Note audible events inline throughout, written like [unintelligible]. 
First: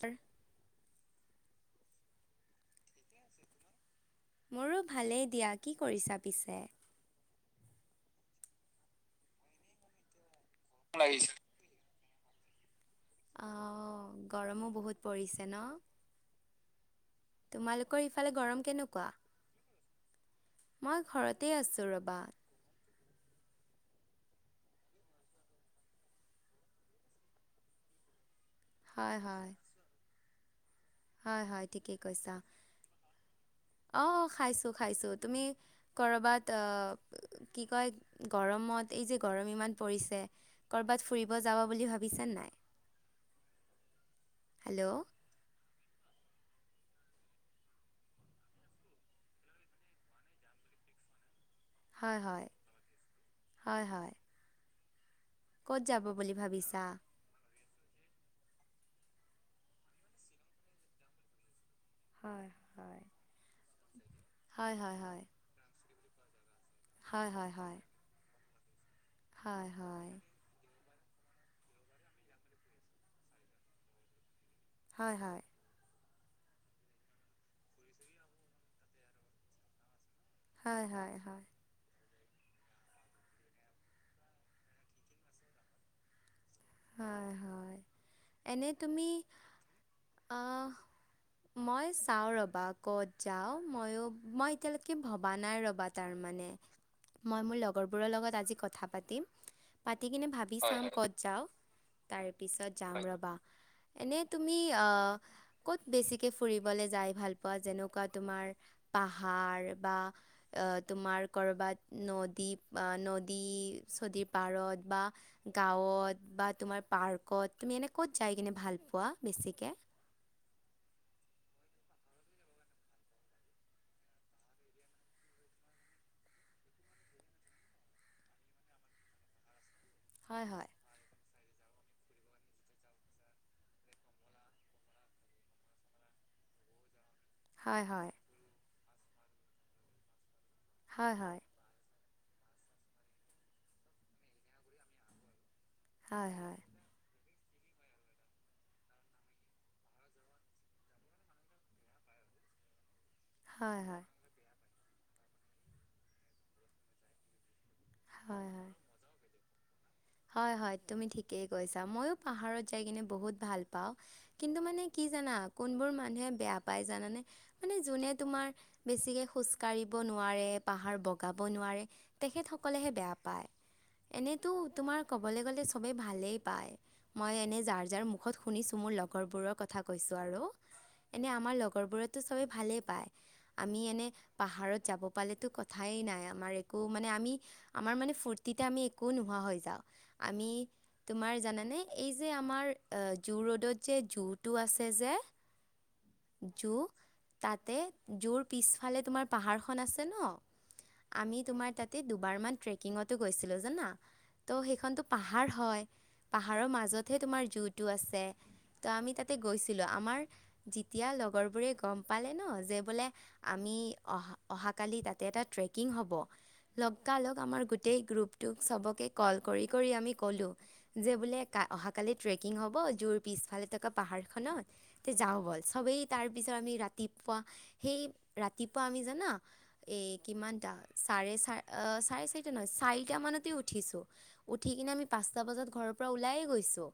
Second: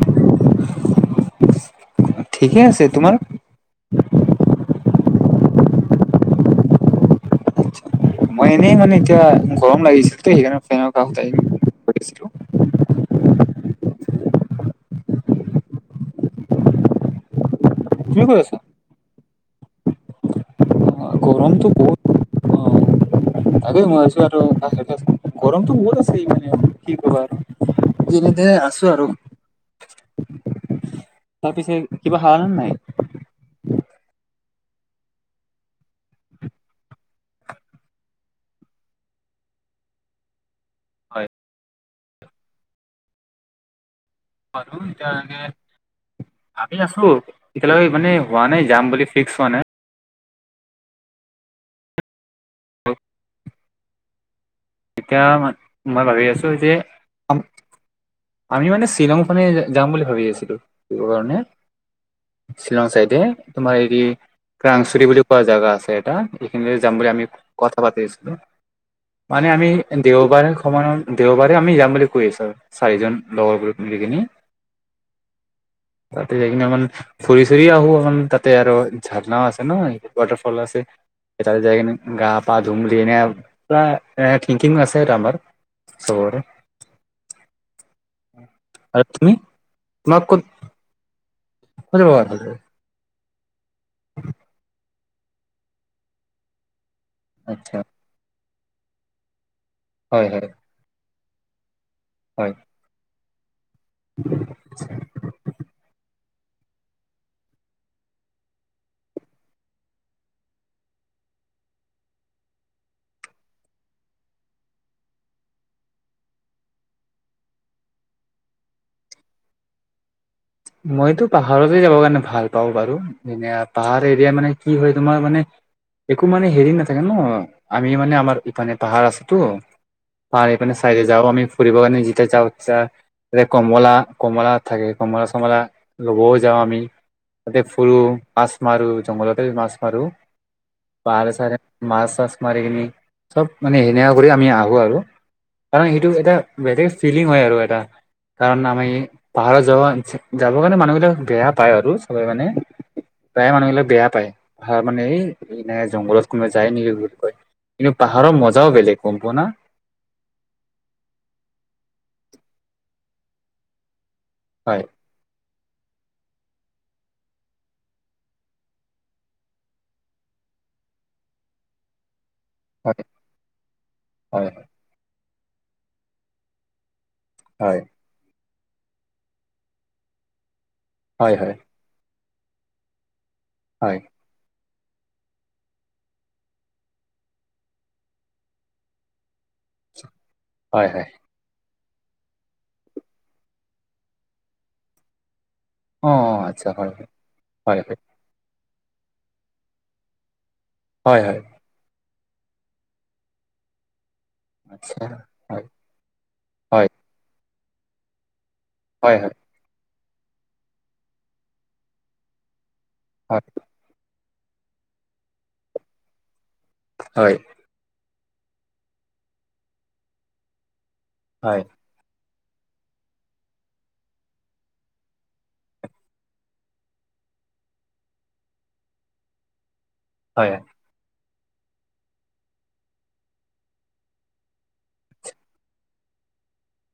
প ঠিকে আছে তোমাৰ মোৰো ভালেই দিয়া। কি কৰিছা পিছে? মই এনেই মানে এতিয়া গৰম লাগিছিল তো সেইকাৰণে ফেনৰ কাষত লাগিছে। আহিলো। কৰিছিলো অ' গৰমো বহুত পৰিছে ন। তোমালোকৰ তুমি ইফালে ক'ত আছা? গৰম কেনেকুৱা মই অ' ঘৰতে আছো ৰবা। তাকে মই আছো আৰু গৰমটো বহত আছে মানে কি কবা আৰু দিনে তেনে আছো আৰু হয় হয় হয় তাৰ হয় পিছে কিবা হাৱ ন নাই উম অ' খাইছো-খাইছো তুমি কৰবাত অ' কি কয় গৰমত এই যে গৰম ইমান পৰিছে ক'বাত হয় ফুৰিব যাবা বুলি ভাবিছে নাই। হেল্ল' বাৰতিয়াে ভাবি আছো এতিয়ৈক মানে হোৱা নাই যাম বুলি ফিক্স হোৱা নাই হয় হয় হয় এতিয়া ম ক'ত যাব মই ভাবি বুলি আছো যে ভাবিছা? আমি মানে শ্বিলংখনে যাম বুলি ভাবি আছিলো কাৰণে হয় শ্বিলং হয় চাইডে তোমাৰ হেৰি হয় হয় কাংচৰি হয় বুলি কোৱা জেগা আছে এটা। সেইখিন যাম বুলি আমি হয় হয় কথা হয় পাতি আছিলো। মানে আমি হয় হয় দেওবাৰে সমানৰ দেওবাৰে আমি যাম বুলি কৈ আছো। চাৰিজন লগৰবোৰ মিলি কিনি হয় হয় তাতে যাই কিনে আমান ফুৰি চুৰি আহো আমান তাতে আৰু ঝাৰণাও আছে নহয় ৱাটাৰ ফল আছে হয় হয় হয় তাতে যাই কেনে। গা পা ধুম দি এনে প এংং আছে আমাৰ চবৰে হয় হয় এনে তুমি তোমাক ক'ত মই ক'ত যাব ভাল চাওঁ লাগে ৰ'বা ক'ত যাও ময়ো মই এতিয়ালৈকে ভবা নাই ৰবা তাৰ মানে মই মোৰ আচ্ছা লগৰবোৰৰ লগত আজি কথা পাতিম হয় পতিকেনে হয় ভাবি চাপ কত যাওঁ। তাৰ হয় পিছত যাম ৰবা এনে তুমি আহ ক'ত বেছিক ফুৰিব যায় ভাল পুৱা যেনেকুৱা তোমাৰ পাহাৰ বা তোমাৰ কৰবাত নদীপ আ নদী-চদিৰ পাৰত বা গাঁও ত বা, তোমাৰ পাৰ্কত তুমি এনে ক'ত যাই কিনে ভাল পোৱা বেছিকে মইতো পাহাৰতে যাবৰ কাৰণে ভাল পাওঁ বাৰু এনে পাহাৰ এৰিয়া মানে কি হয় তোমাৰ মানে একো মানে হেৰি নাথাকে ন আমি মানে আমাৰ ইফানে পাহাৰ আছেতো হয় পানী হয়। পাইনে চাই যাওঁ আমি কৰিবৰ কাৰণে যেতিয়া যাওঁ [unintelligible] কমলা কমলা থাকে কমলা কমলা ল'বও যাওঁ আমি তাতে হয় ফুৰো হয়, মাছ মাৰো জংঘলতে মাছ মাৰো হয় পাহাৰে হয়, চাহাৰে মাছ তাছ মাৰি কিনি চব মানে এনেকা কৰি আমি আহো আৰু কাৰণ সেইটো হয় এটা হয়, বেলেগ ফিল -লিং হয় আৰু এটা কাৰণ আমি পাহাৰত যাব যাবৰ কাৰণে মানুহবিলাক বেয়া পায় আৰু চবে মানে প্ৰায় হয় মানুহবিলাক হয়, বেয়া পায়। হয় মানে ন জংঘলত কোনোবাই যায় নেকি বুলি কয় কিন্তু পাহাৰৰ হয় হয়। মজাও বেলেগ গম পোৱা না? হয় হয় তুমি ঠিকেই কৈছা ময়ো পাহাৰত যাই কিনে বহুত ভাল পাওঁ কিন্তু হয় মানে কি জানা কোনবোৰ মানুহে বেয়া পায় জানানে মানে যোনে তোমাৰ বেছিকৈ খোজকাঢ়িব নোৱাৰে পাহাৰ বগাব নোৱাৰে তেখেতসকলেহে হয় বেয়া পায় হয় এনেইতো তোমাৰ ক'বলৈ গ'লে চবেই ভালেই পায় মই এনে হয় যাৰ যাৰ মুখত শুনিছোঁ মোৰ লগৰবোৰৰ কথা কৈছোঁ আৰু এনে হয় হয় আমাৰ লগৰ বোৰতো চবে ভালেই পায় আমি হয় এনে পাহাৰত যাব পালেতো কথাই নাই আমাৰ একো মানে আমি আমাৰ মানে ফূৰ্তিতে আমি একো নোহোৱা হৈ যাওঁ আমি, হয় হয় তোমাৰ জানানে? এই যে আমাৰ জোঁ ৰ'দত যে জোঁটো আছে যে অ আচ্ছা জু বাৰু, তাতে হয় জুৰ পিছফালে তোমাৰ পাহাৰখন আছে ন, হয় আমি হয় তোমাৰ তাতে দুবাৰ মান ট্ৰেকিঙতো গৈছিলো জানা। ত' সেইখনতো পাহাৰ হয় পাহাৰৰ হয় মাজতহে তোমাৰ জুৰিটো আছে ত আমি হয় হয় তাতে গৈছিলো আমাৰ যেতিয়া লগৰ বোৰে গম পালে ন যে হয় আমি অহাকালি তাতে এটা ট্ৰেকিং হ'ব লগা হয় লগ আমাৰ গোটেই গ্ৰুপটোক চবকে কল কৰি কৰি আমি কলোঁ যে বোলে হয় কা অহাকালিত ট্ৰেকিং হ'ব জোৰ পিছফালে থকা পাহাৰখনত তে যাওঁ ব'ল চবেই তাৰপিছত আমি ৰাতি পোৱা, সেই ৰাতিপুৱা আমি জানা এ হয় কিমানটা চাৰে চ চাৰে চাৰিটা নহয় চাৰিটা মানতে উঠিছো উঠি কিনে আমি পাঁচটা বজাত ঘৰৰ পৰা ওলায়েই গৈছো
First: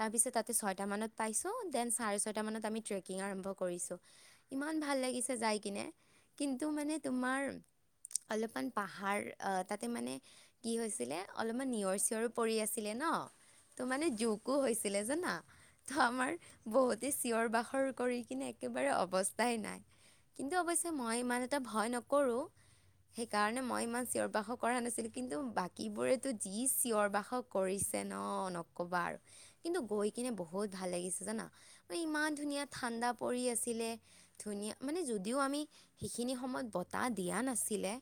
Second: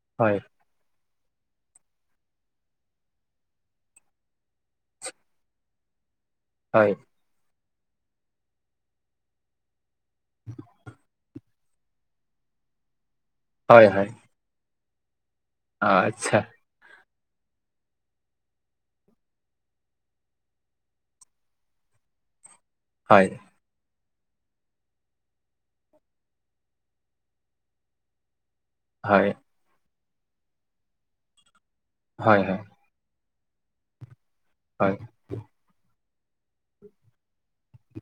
তাৰ পিছত হয় তাতে ছয়টা মানত পাইছোঁ দেন চাৰে ছয়টা মানত আমি ট্ৰেকিং আৰম্ভ কৰিছোঁ ইমান ভাল লাগিছে যাই কিনে। কিন্তু মানে তোমাৰ অলপমান পাহাৰ আহ তাতে মানে কি হৈছিলে অলপমান নিয়ৰ চিয়ৰো পৰি আছিলে ন, তো হয় মানে হয় জোঁকো হৈছিলে জানা। অ ত' আমাৰ আচ্ছা বহুতে চিঞৰ বাখৰ কৰি কিনে একেবাৰে অৱস্থাই নাই। কিন্তু অৱশ্যে মই ইমান এটা ভয় নকৰো। হয় সেইকাৰণে মই ইমান চিঞৰ বাখৰ কৰা নাছিলো কিন্তু বাকীবোৰে যি চিঞৰ বাখৰ কৰিছে ন নকবা আৰু হয় কিন্তু গৈ কিনে বহুত ভাল লাগিছে জানা মানে ইমান হয় হয় ধুনীয়া ঠাণ্ডা পৰি আছিলে ধুনীয়া হয় মানে যদিও আমি সেইখিনি সময়ত বতাহ দিয়া না -ছিলে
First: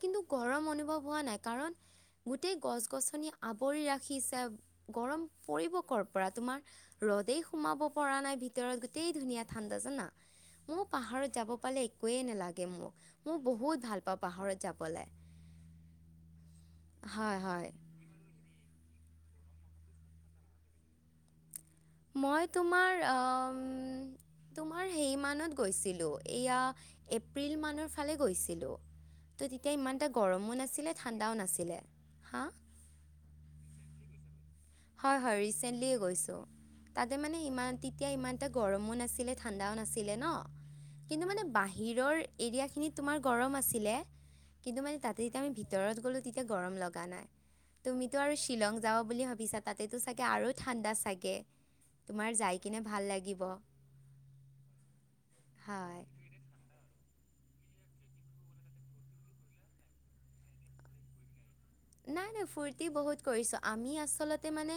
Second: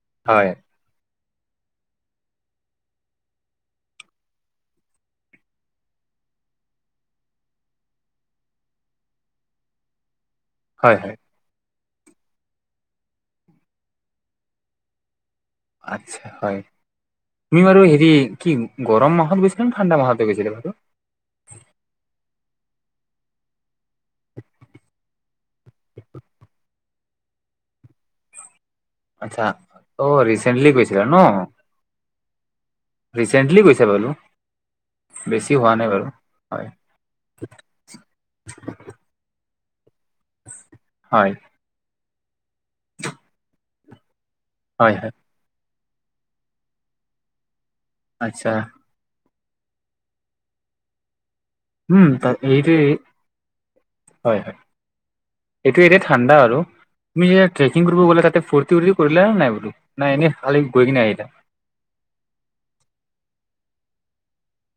কিন্তু হয় গৰম অনুভৱ হোৱা নাই কাৰণ গোট- গোটেই গছ-গছনি আৱৰি ৰাখিছে গৰম পৰিব কৰ পৰা তোমাৰ ৰ'দেই সোমাব পৰা নাই ভিতৰত গোটেই ধুনীয়া ঠাণ্ডা জানা, মোৰ হয় হয় পাহাৰত যাব পালে একোয়ে নালাগে মোক, মই বহুত ভাল পাওঁ পাহৰত যাবলে। আতছা হয় তুমি হয় বাৰু হেৰি কি গৰম মাহত গৈছিলে নে ঠাণ্ডা মাহতে গৈছিলে বাৰু মই তোমাৰ অমম তোমাৰ সেই মানত গৈছিলো এয়া এপ্ৰিল মানৰ ফালে গৈছিলো। আচ্ছা ত' তেতিয়া ইমান অ এটা গৰমো ৰিচেণ্টলি নাছিলে গৈছিলা ন ঠাণ্ডাও নাছিলে, হা ৰিচেন্টলি গৈছা বোলো হয় হয় ৰিচেন্টলিয়ে গৈছো হয় তাতে মানে ইমান তেতিয়া ইমান এটা গৰমো নাছিলে ঠাণ্ডাও নাছিলে ন কিন্তু হয় মানে বাহিৰৰ এৰিয়াখিনিত তোমাৰ গৰম আছিলে। কিন্তু হয় মানে হয় তাতে যেতিয়া আমি ভিতৰত গ'লোঁ তেতিয়া গৰম লগা নাই তুমিতো আৰু আচ্ছা শ্বিলং যাব বুলি ভাবিছা তাতেতো চাগে আৰু ঠাণ্ডা চাগে উম ত তোমাৰ যাই কিনে এইটোৱে ভাল লাগিব হয় হয়। এইটো হয় এতিয়া ঠাণ্ডা আৰু তুমি যেতিয়া ট্ৰেকিং কৰিব গ'লে তাতে ফূ্তি ফ্তি কৰিলানে নাই বলো না এনেই খালি গৈ কিনে আহিলা নাই নাই ফুৰ্তি বহুত কৰিছো আমি আচলতে মানে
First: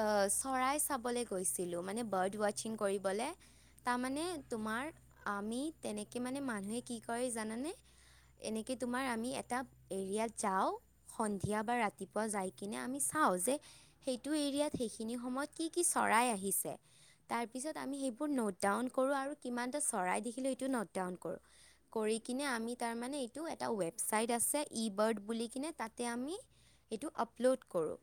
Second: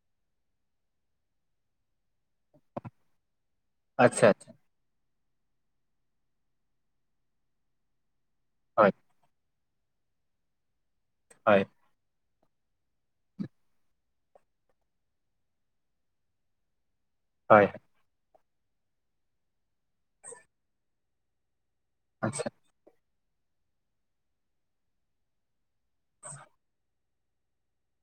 আঁ চৰাই চাবলৈ গ গৈছিলো মানে বাৰ্ড ৱাছিং কৰিবলে তাৰমানে আচ্ছা আচ্ছা তোমাৰ আমি তেনেকে মানে মানুহে কি কৰে জানানে এনেকৈ হয় তোমাৰ আমি এটা এৰিয়াত যাওঁ সন্ধিয়া হয় বা ৰাতিপুৱা যাই কিনে আমি চাওঁ যে সেইটো এৰিয়াত সেইখিনি সময়ত কি কি চৰাই আহিছে হয় তাৰপিছত আমি সেইবোৰ নট ডাউন কৰোঁ আৰু কিমানটা চৰাই দেখিলো সেইটো নট ডাউন কৰোঁ কৰি কিনে আচ্ছা আমি তাৰমানে এইটো এটা ৱেবছাইট আছে ই বাৰ্ড বুলি কিনে তাতে আমি এইটো আপলোড কৰোঁ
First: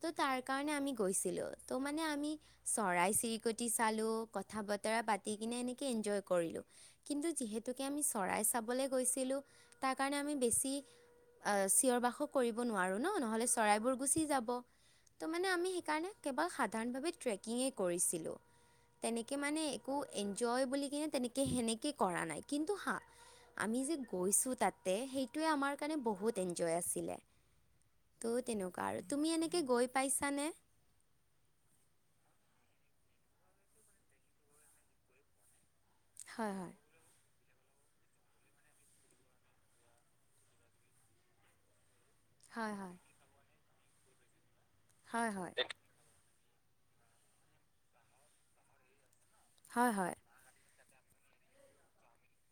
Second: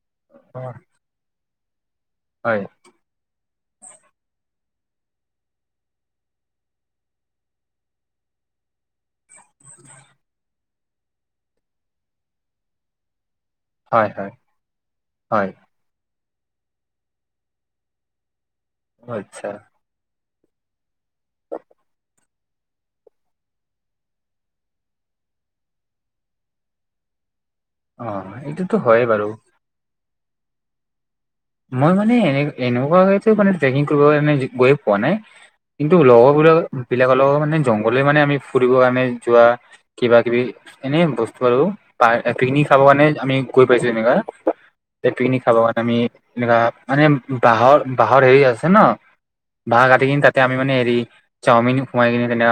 ত' তাৰ অ কাৰণে আমি গৈছিলোঁ। ত' মানে আমি হয় চৰাই চিৰিকটি চালোঁ কথা বত বাতি কিনে এনেকে এনজয় কৰিলোঁ কিন্তু যিহেতুকে আমি চৰাই চাবলৈ গৈছিলো তাৰ কাৰণে আমি বেছি চিঞৰ বাখৰ কৰিব নোৱাৰোঁ ন নহ'লে চৰাইবোৰ হয় গুচি হয় যাব তো মানে হয় আমি সেইকাৰণে কেৱল সাধাৰণভাৱে ট্ৰেকিঙে কৰিছিলোঁ তেনেকে আচ্ছা মানে একো। এন্জয় বুলি কিনে তেনেকে সেনেকে কৰা নাই কিন্তু হা আমি যে গৈছো তাতে সেইটোয়ে আমাৰ কাৰণে বহুত এনজয় আছিলে। অ ত' এইটোতো তেনেকুৱা হয়ে আৰু বাৰু তুমি এনেকে গৈ পাইছানে মই মানে এনে এনেকুৱাকে মানে ট্ৰেকিং কৰিব কাৰণে গৈ পোৱা নাই কিন্তু হয় লগৰবোৰক হয় বিলাকৰ লগৰ মানে। মানে জংঘলে মানে আমি ফুৰিব আমি যোৱা কিবা কিবি এনে বস্তু আৰু পিকনিক হয় খাবৰ হয় কাৰণে আমি গৈ পাইছোঁ তেনেকুৱা হয় পিকনিক হয় খাবৰ কাৰণে আমি এনেুৱা মানে বাঁহৰ বাঁহৰ হেৰি আছে ন বাঁহ হয় কাটি হয় কিনে তাতে আমি মানে হেৰি চাওমিন সোমাই কিনে তেনে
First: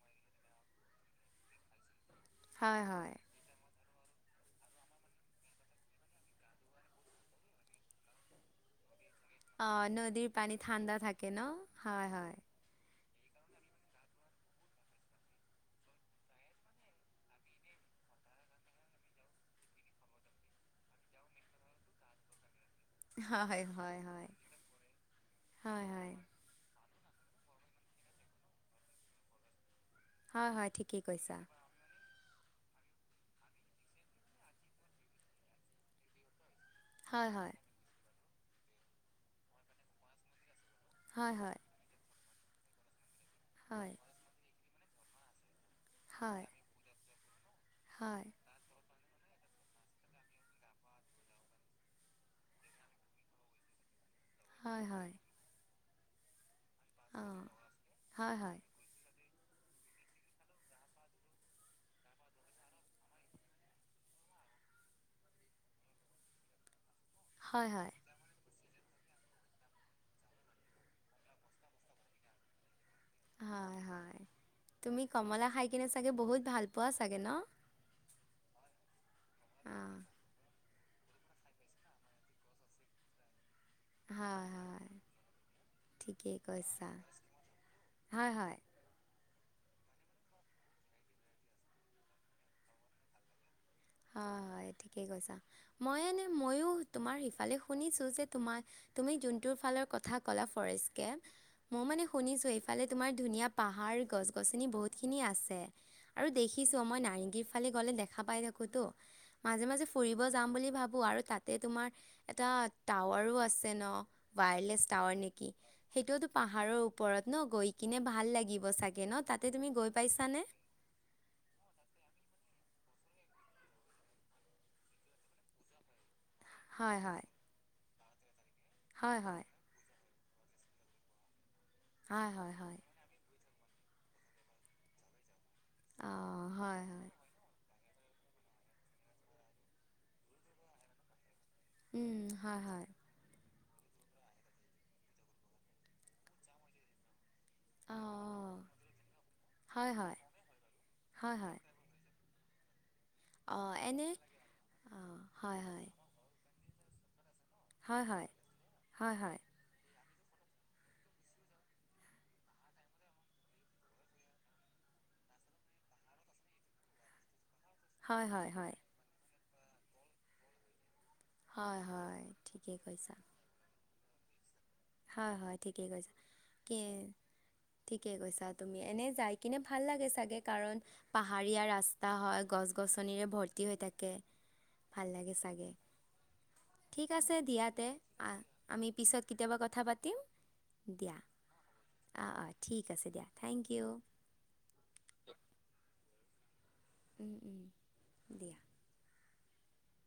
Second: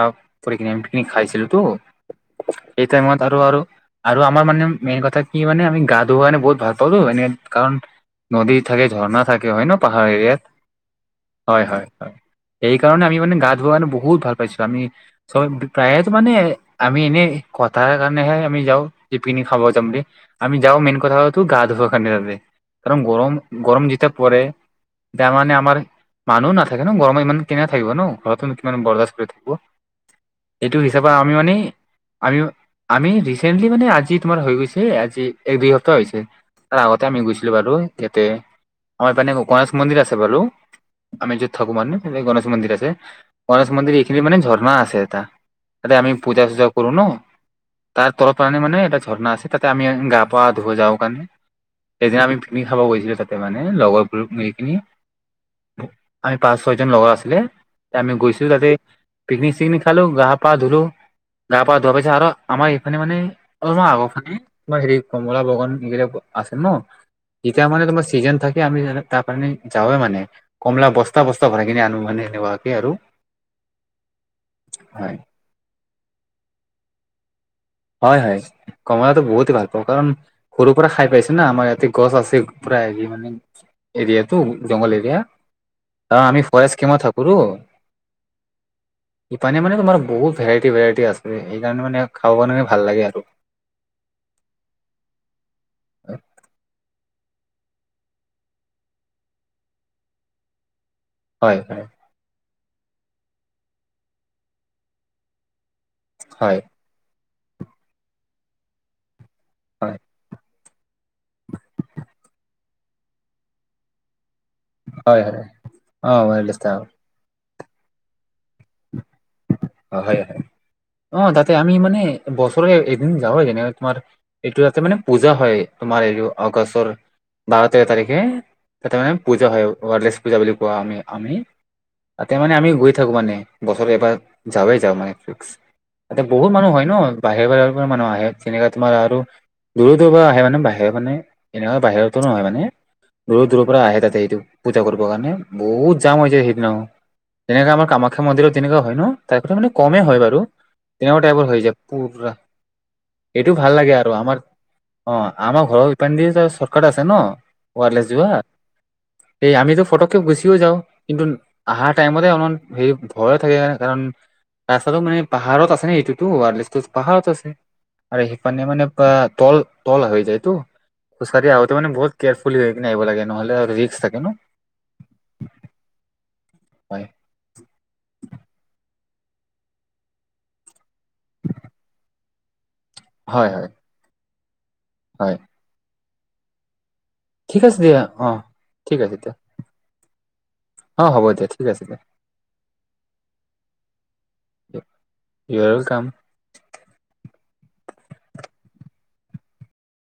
কিনেমানে পিকনিক খাইছিলো তো হয় এই হয় টাইমত আৰু আৰু আৰু আমাৰ মানে মেইন কথা কি মানে আমি গা ধোৱা কাৰনে বহুত ভাল পালো এনে কাৰণ নদী থাকে ঝৰ্ণা থাকে হয় ন অ' পাহাৰ নদীৰ এৰিয়াত পানী ঠাণ্ডা থাকে ন হয় হয় কাৰণে আমি মানে গা ধোৱা টো বহুত ভাল পাইছো আমি চব প্ৰায়েতো মানে আমি এনে কথা তাৰ কাৰণেহে আমি যাওঁ পিকনিক খাব যাম বুলি আমি যাওঁ মেইন কথা হতো গা ধুব কাৰণে তাতে কাৰণ গৰম হয় গৰম হয় যেতি হয় পৰে তা মানে আমাৰ হয় হয় মানুহ নাথাকে ন গৰমে মান কেনে থাকিব ন ঘৰতনো কিমান বৰদাস্ট কৰি থাকিব হয় হয় এইটো ঠিকেই হিচাপে আমি কৈছা মানে। আমি আমি ৰিচেণ্টলি মানে আজি তোমাৰ হৈ গৈছে আজি এক দুই সপ্তাহ হৈছে তাৰ আগতে আমি হয় গৈছিলো হয় বাৰো ইয়াতে আমাৰ মানে গণেশ মন্দিৰ আছে বাৰু। আমি হয় যত হয় থাকো মানে গণেশ মন্দিৰ আছে গণেশ হয় মন্দিৰ এইখিনি মানে ঝৰ্ণা আছে এটা তাতে আমি পূজা হয় চূজা কৰো ন তাৰ হয় তলত কাৰনে মানে এটা ঝৰণা আছে তাতে আমি গা পা ধুুৱ যাওঁ কাৰণে সেইদিনা আমি পিকনিক খাব গৈছিলোঁ তাতে মানে লগৰ গোটেইখিনি হয় হয় পাঁচ ছয় জন লগৰ আছিলে অঁ আমি হয় গৈছিলো হয় তাতে পিকনিক চিকনিক খালো গা পা ধুলো গা পা ধোৱা পিছত আৰু আমাৰ এইফালে মানে অলপ আগৰৰফালে তমাৰ হেৰি কমলা বাগান এইবিলাক আছে ন এতিয়া হয় মানে হয় তোমাৰ চিজন থাকে আমি তাৰ কাৰণে যাৱৱে মানে কমলা বস্তা বস্তা ভৰাই কিনি আনো মানে সেনেকুৱাকে আৰু হয় হয় তুমি হয়, কমলা খাই কিনে বহুত ভাল পোৱা চাগে ন হয় হয় কমলা বহুতে ভাল পাওঁ অঁ কাৰণ সৰুৰ পৰা খাই পাইছো না আমাৰ ইয়াতে গছ আছে পুৰা হেৰি মানে এৰিয়াটো হয় হয় জংঘল এৰিয়া কাৰণ ঠিকেই আমি ফৰেষ্ট কৈছা কেম্পত থাকো তো। হয় হয়। ইপানে মানে তোমাৰ বহুত ভেৰাইটি, ভেৰাইটি আছে সেইকাৰণে মানে খাব কাৰে ভাল লাগে আৰু। হয়, হয় ঠিকেই কৈছা মই এনে ময়ো তোমাৰ সিফালে শুনিছো যে ত তুমি যোনটো ফালৰ কথা ক'লা ফৰেষ্ট কে হয় মই হয় মানে শুনিছো। ফালে তোমাৰ ধুনীয়া পাহাৰ গছ-গছনি বহুতখিনি আছে আৰু হয় দেখিছোঁ মই নাৰেংগীৰ [unintelligible] গলে দেখা পাই থাকো তো মাজে মাজে হয় ফুৰিব যাম বুলি ভাবো আৰু তাতে তোমাৰ এটা টাৱাৰো আছে ন'। ৱায়াৰলেছ টাৱাৰ হয় হয় নেকি অ সেইটোতো ৱেলষ্টা পাহাৰৰ ওপৰত ন' গৈ কিনে ভাল লাগিব চাগে ন' তাত। অ', হয় অ', তাতে আমি মানে বছৰে যা হয় যেনেক তোমাৰ এইটো তাতে মানে পূজা হয়। তোমাৰ এইটো আগষ্টৰ হয় হয় বাৰত স তেৰ তাৰিখে তাতে মানে পূজা হয় ৱাৰলেছ পূজা বুলি কোৱা আমি হয় তাতে হয় মানে আমি হয় গৈ থাকো মানে বছৰ এবাৰ যাাৱেই যাওঁ মানে ফিক্স। তাতে বহুত মানুহ হয় ন' বাহিৰ বাহিৰৰ মানুহ আহে যেনেকা তোমাৰ আৰু দূৰ, দূৰ পৰা আহে মানে বাহিৰৰ মানে এনেকুৱা বাহিৰতো উম, নহয় মানে হয় হয়। দূৰ দূৰ পুৰা আহে তাতে সেইটো পূজা কৰিব কাৰণে বহুত জাম হৈছে সেইদিনা। যেনেকৈ আমাৰ কামাখ্যা মন্দিৰত অ', তেনেকুৱা হয় ন' তাইপ মানে কমেই হয় বাৰু তেনেকুৱা হয় টাইপৰ হৈ হয়। যায়। এইটো ভাল অ', লাগে এনে আৰু আমাৰ অ', হয় আমাৰ হয়, ঘৰত সেপানদি যায় চব আৰু এটা আছে ন' ওৱায়াৰলেচ হয় হয়, যোৱা হয় হয়, এই আমিটো ফটক গুচিও যাওঁ কিন্তু আহাৰ টাইমতে অলমান হেৰি ভয়ো থাকে কাৰণ ৰাস্তাটো মানে পাহাৰত আছে। ন এইেইটোতো ৱাৰলে পাহাৰত আছে আৰু হয় হয় সিফালে হয়। মানে তল তল হৈ যায়তো। খুচাৰী আহওঁতে হয় মান বহুত হয়, কেয়াৰফুলি হৈ ঠিকেই কিনে আহিব কৈছা। লাগে নহ'লে আৰু ৰিক্স থাকে ন'। হয়, হয় ঠিকে কৈছা কি হয় ঠিকে কৈছা, তুমি এনে যাই কিনে ভাল লাগে চাগে কাৰণ পাহাৰীয়া ৰাস্তা হয় গছ গছনিৰে হয় হয় ভৰ্তি হৈ থাকে। ভাল লাগে হয় চাগে। ঠিক আছে দিয়া তে আমি ঠিক আছে পিছত দিয়া কেতিয়াবা ক দি অ দিয়া হ'ব ঠিক আছে দিয়া অ', অ', ঠিক আছে দিয়া, থেংক ইউ। ই কাম উম, উম, দিয়া।